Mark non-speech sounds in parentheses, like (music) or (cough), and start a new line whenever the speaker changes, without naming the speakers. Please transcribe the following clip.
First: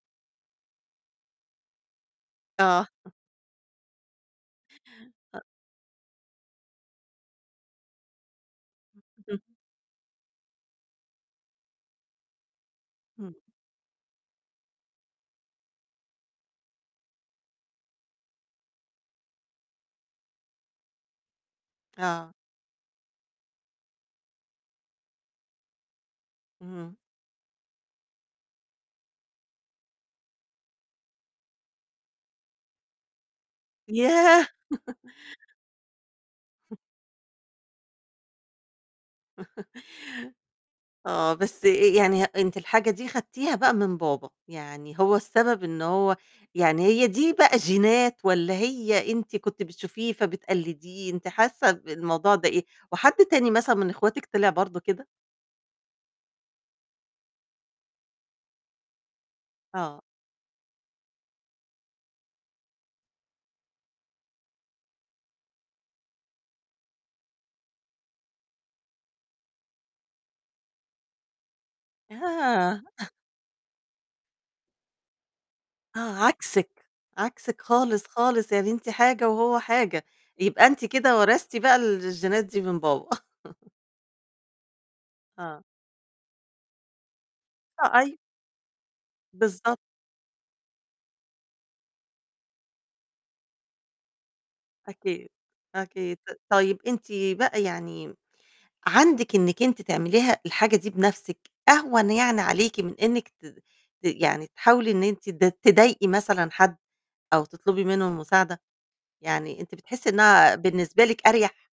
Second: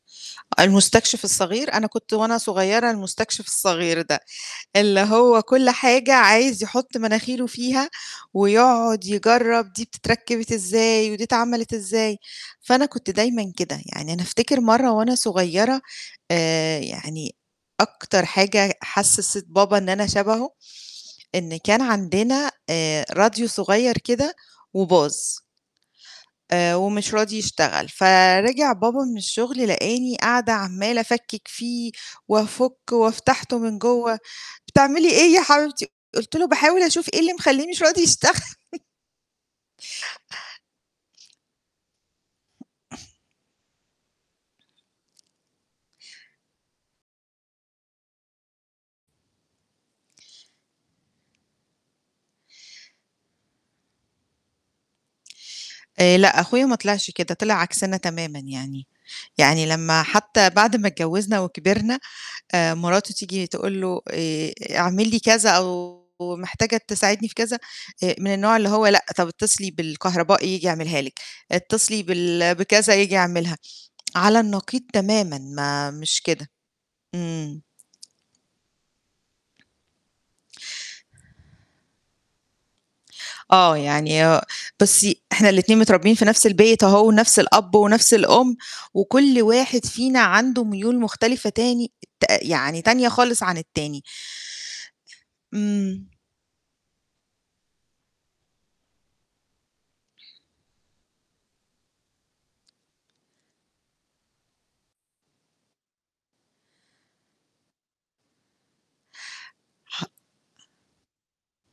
المستكشف الصغير، أنا كنت وأنا
آه.
صغيرة المستكشف الصغير ده، اللي
أ
هو كل حاجة عايز يحُط مناخيره فيها، ويقعد يجرّب دي بتتركب إزاي ودي اتعملت إزاي، فأنا كنت
امم.
دايمًا كده، يعني أنا أفتكر مرة وأنا صغيرة آآ يعني أكتر حاجة حسّست بابا إن أنا شبهه، إن كان
آه.
عندنا آآ راديو صغير كده وباظ. آآ
اهم.
ومش راضي يشتغل، فرِجِع بابا من الشغل، لقاني قاعدة عمّالة أفكّك فيه، وأفكه وفتحته من جوّا،
ياه! (chuckles)
"بتعملي إيه يا حبيبتي؟" قُلت له:
(chuckles)
"باحاول أشوف إيه اللي مخلّيه مش راضي يشتغل." (chuckles)
(chuckles) آه بس أ يعني أنتِ الحاجة دي
(clears throat)
خدتيها بقى من بابا، يعني هو السبب إن هو يعني هي دي بقى جينات والّا هي أنتِ كنت بتشوفيه فبتقلديه، أنتِ حاسة ب الموضوع ده إيه؟ وحد تاني مثلًا من أخواتك طلِع برضه كده؟
آآ لأ، أخويا ما طلعش كده، طلع عكسنا تمامًا يعني، يعني
آه.
لمّا حتى بعد ما اتجوزنا وكبرنا آآ مراته تيجي تقول له: "آآ اعمل لي كذا، أو محتاجة تساعدني في كذا." آآ من النوع اللي هو، "لأ، طَب اتصلي بالكهربائي ييجي يعملها لِك، اتصلي بال
آه!
بكذا
(chuckles)
ييجي يعملها." على النقيض تمامًا ما
آه
مش كده.
عكسِك، عكسِك
امم.
خالص، خالص يعني أنتِ حاجة وهو حاجة. يبقى أنتِ كده ورثتِ بقى الجينات دي من بابا. (chuckles)
آه يعني هو بُصي، إحنا
آه.
الاتنين متربيين في نفس البيت أهو، ونفس الأب
أ
ونفس
أي
الأُم، وكُلّ
بالضبط.
واحد فينا عنده ميول مختلفة تاني ت يعني تانية خالص عن التاني.
أكيد،
امم.
أكيد. ت طيب أنتِ بقى يعني عندِك إنِّك أنتِ تعمليها الحاجة دي بنفسِك، أهوَن يعني عليكِ من إنِّك ت ت يعني تحاولي إن أنتِ ت تضايقي مثلًا حد أو تطلبي منه المساعدة، يعني أنتِ بتحسي
ح
إنها بالنسبة لكِ أرْيَح؟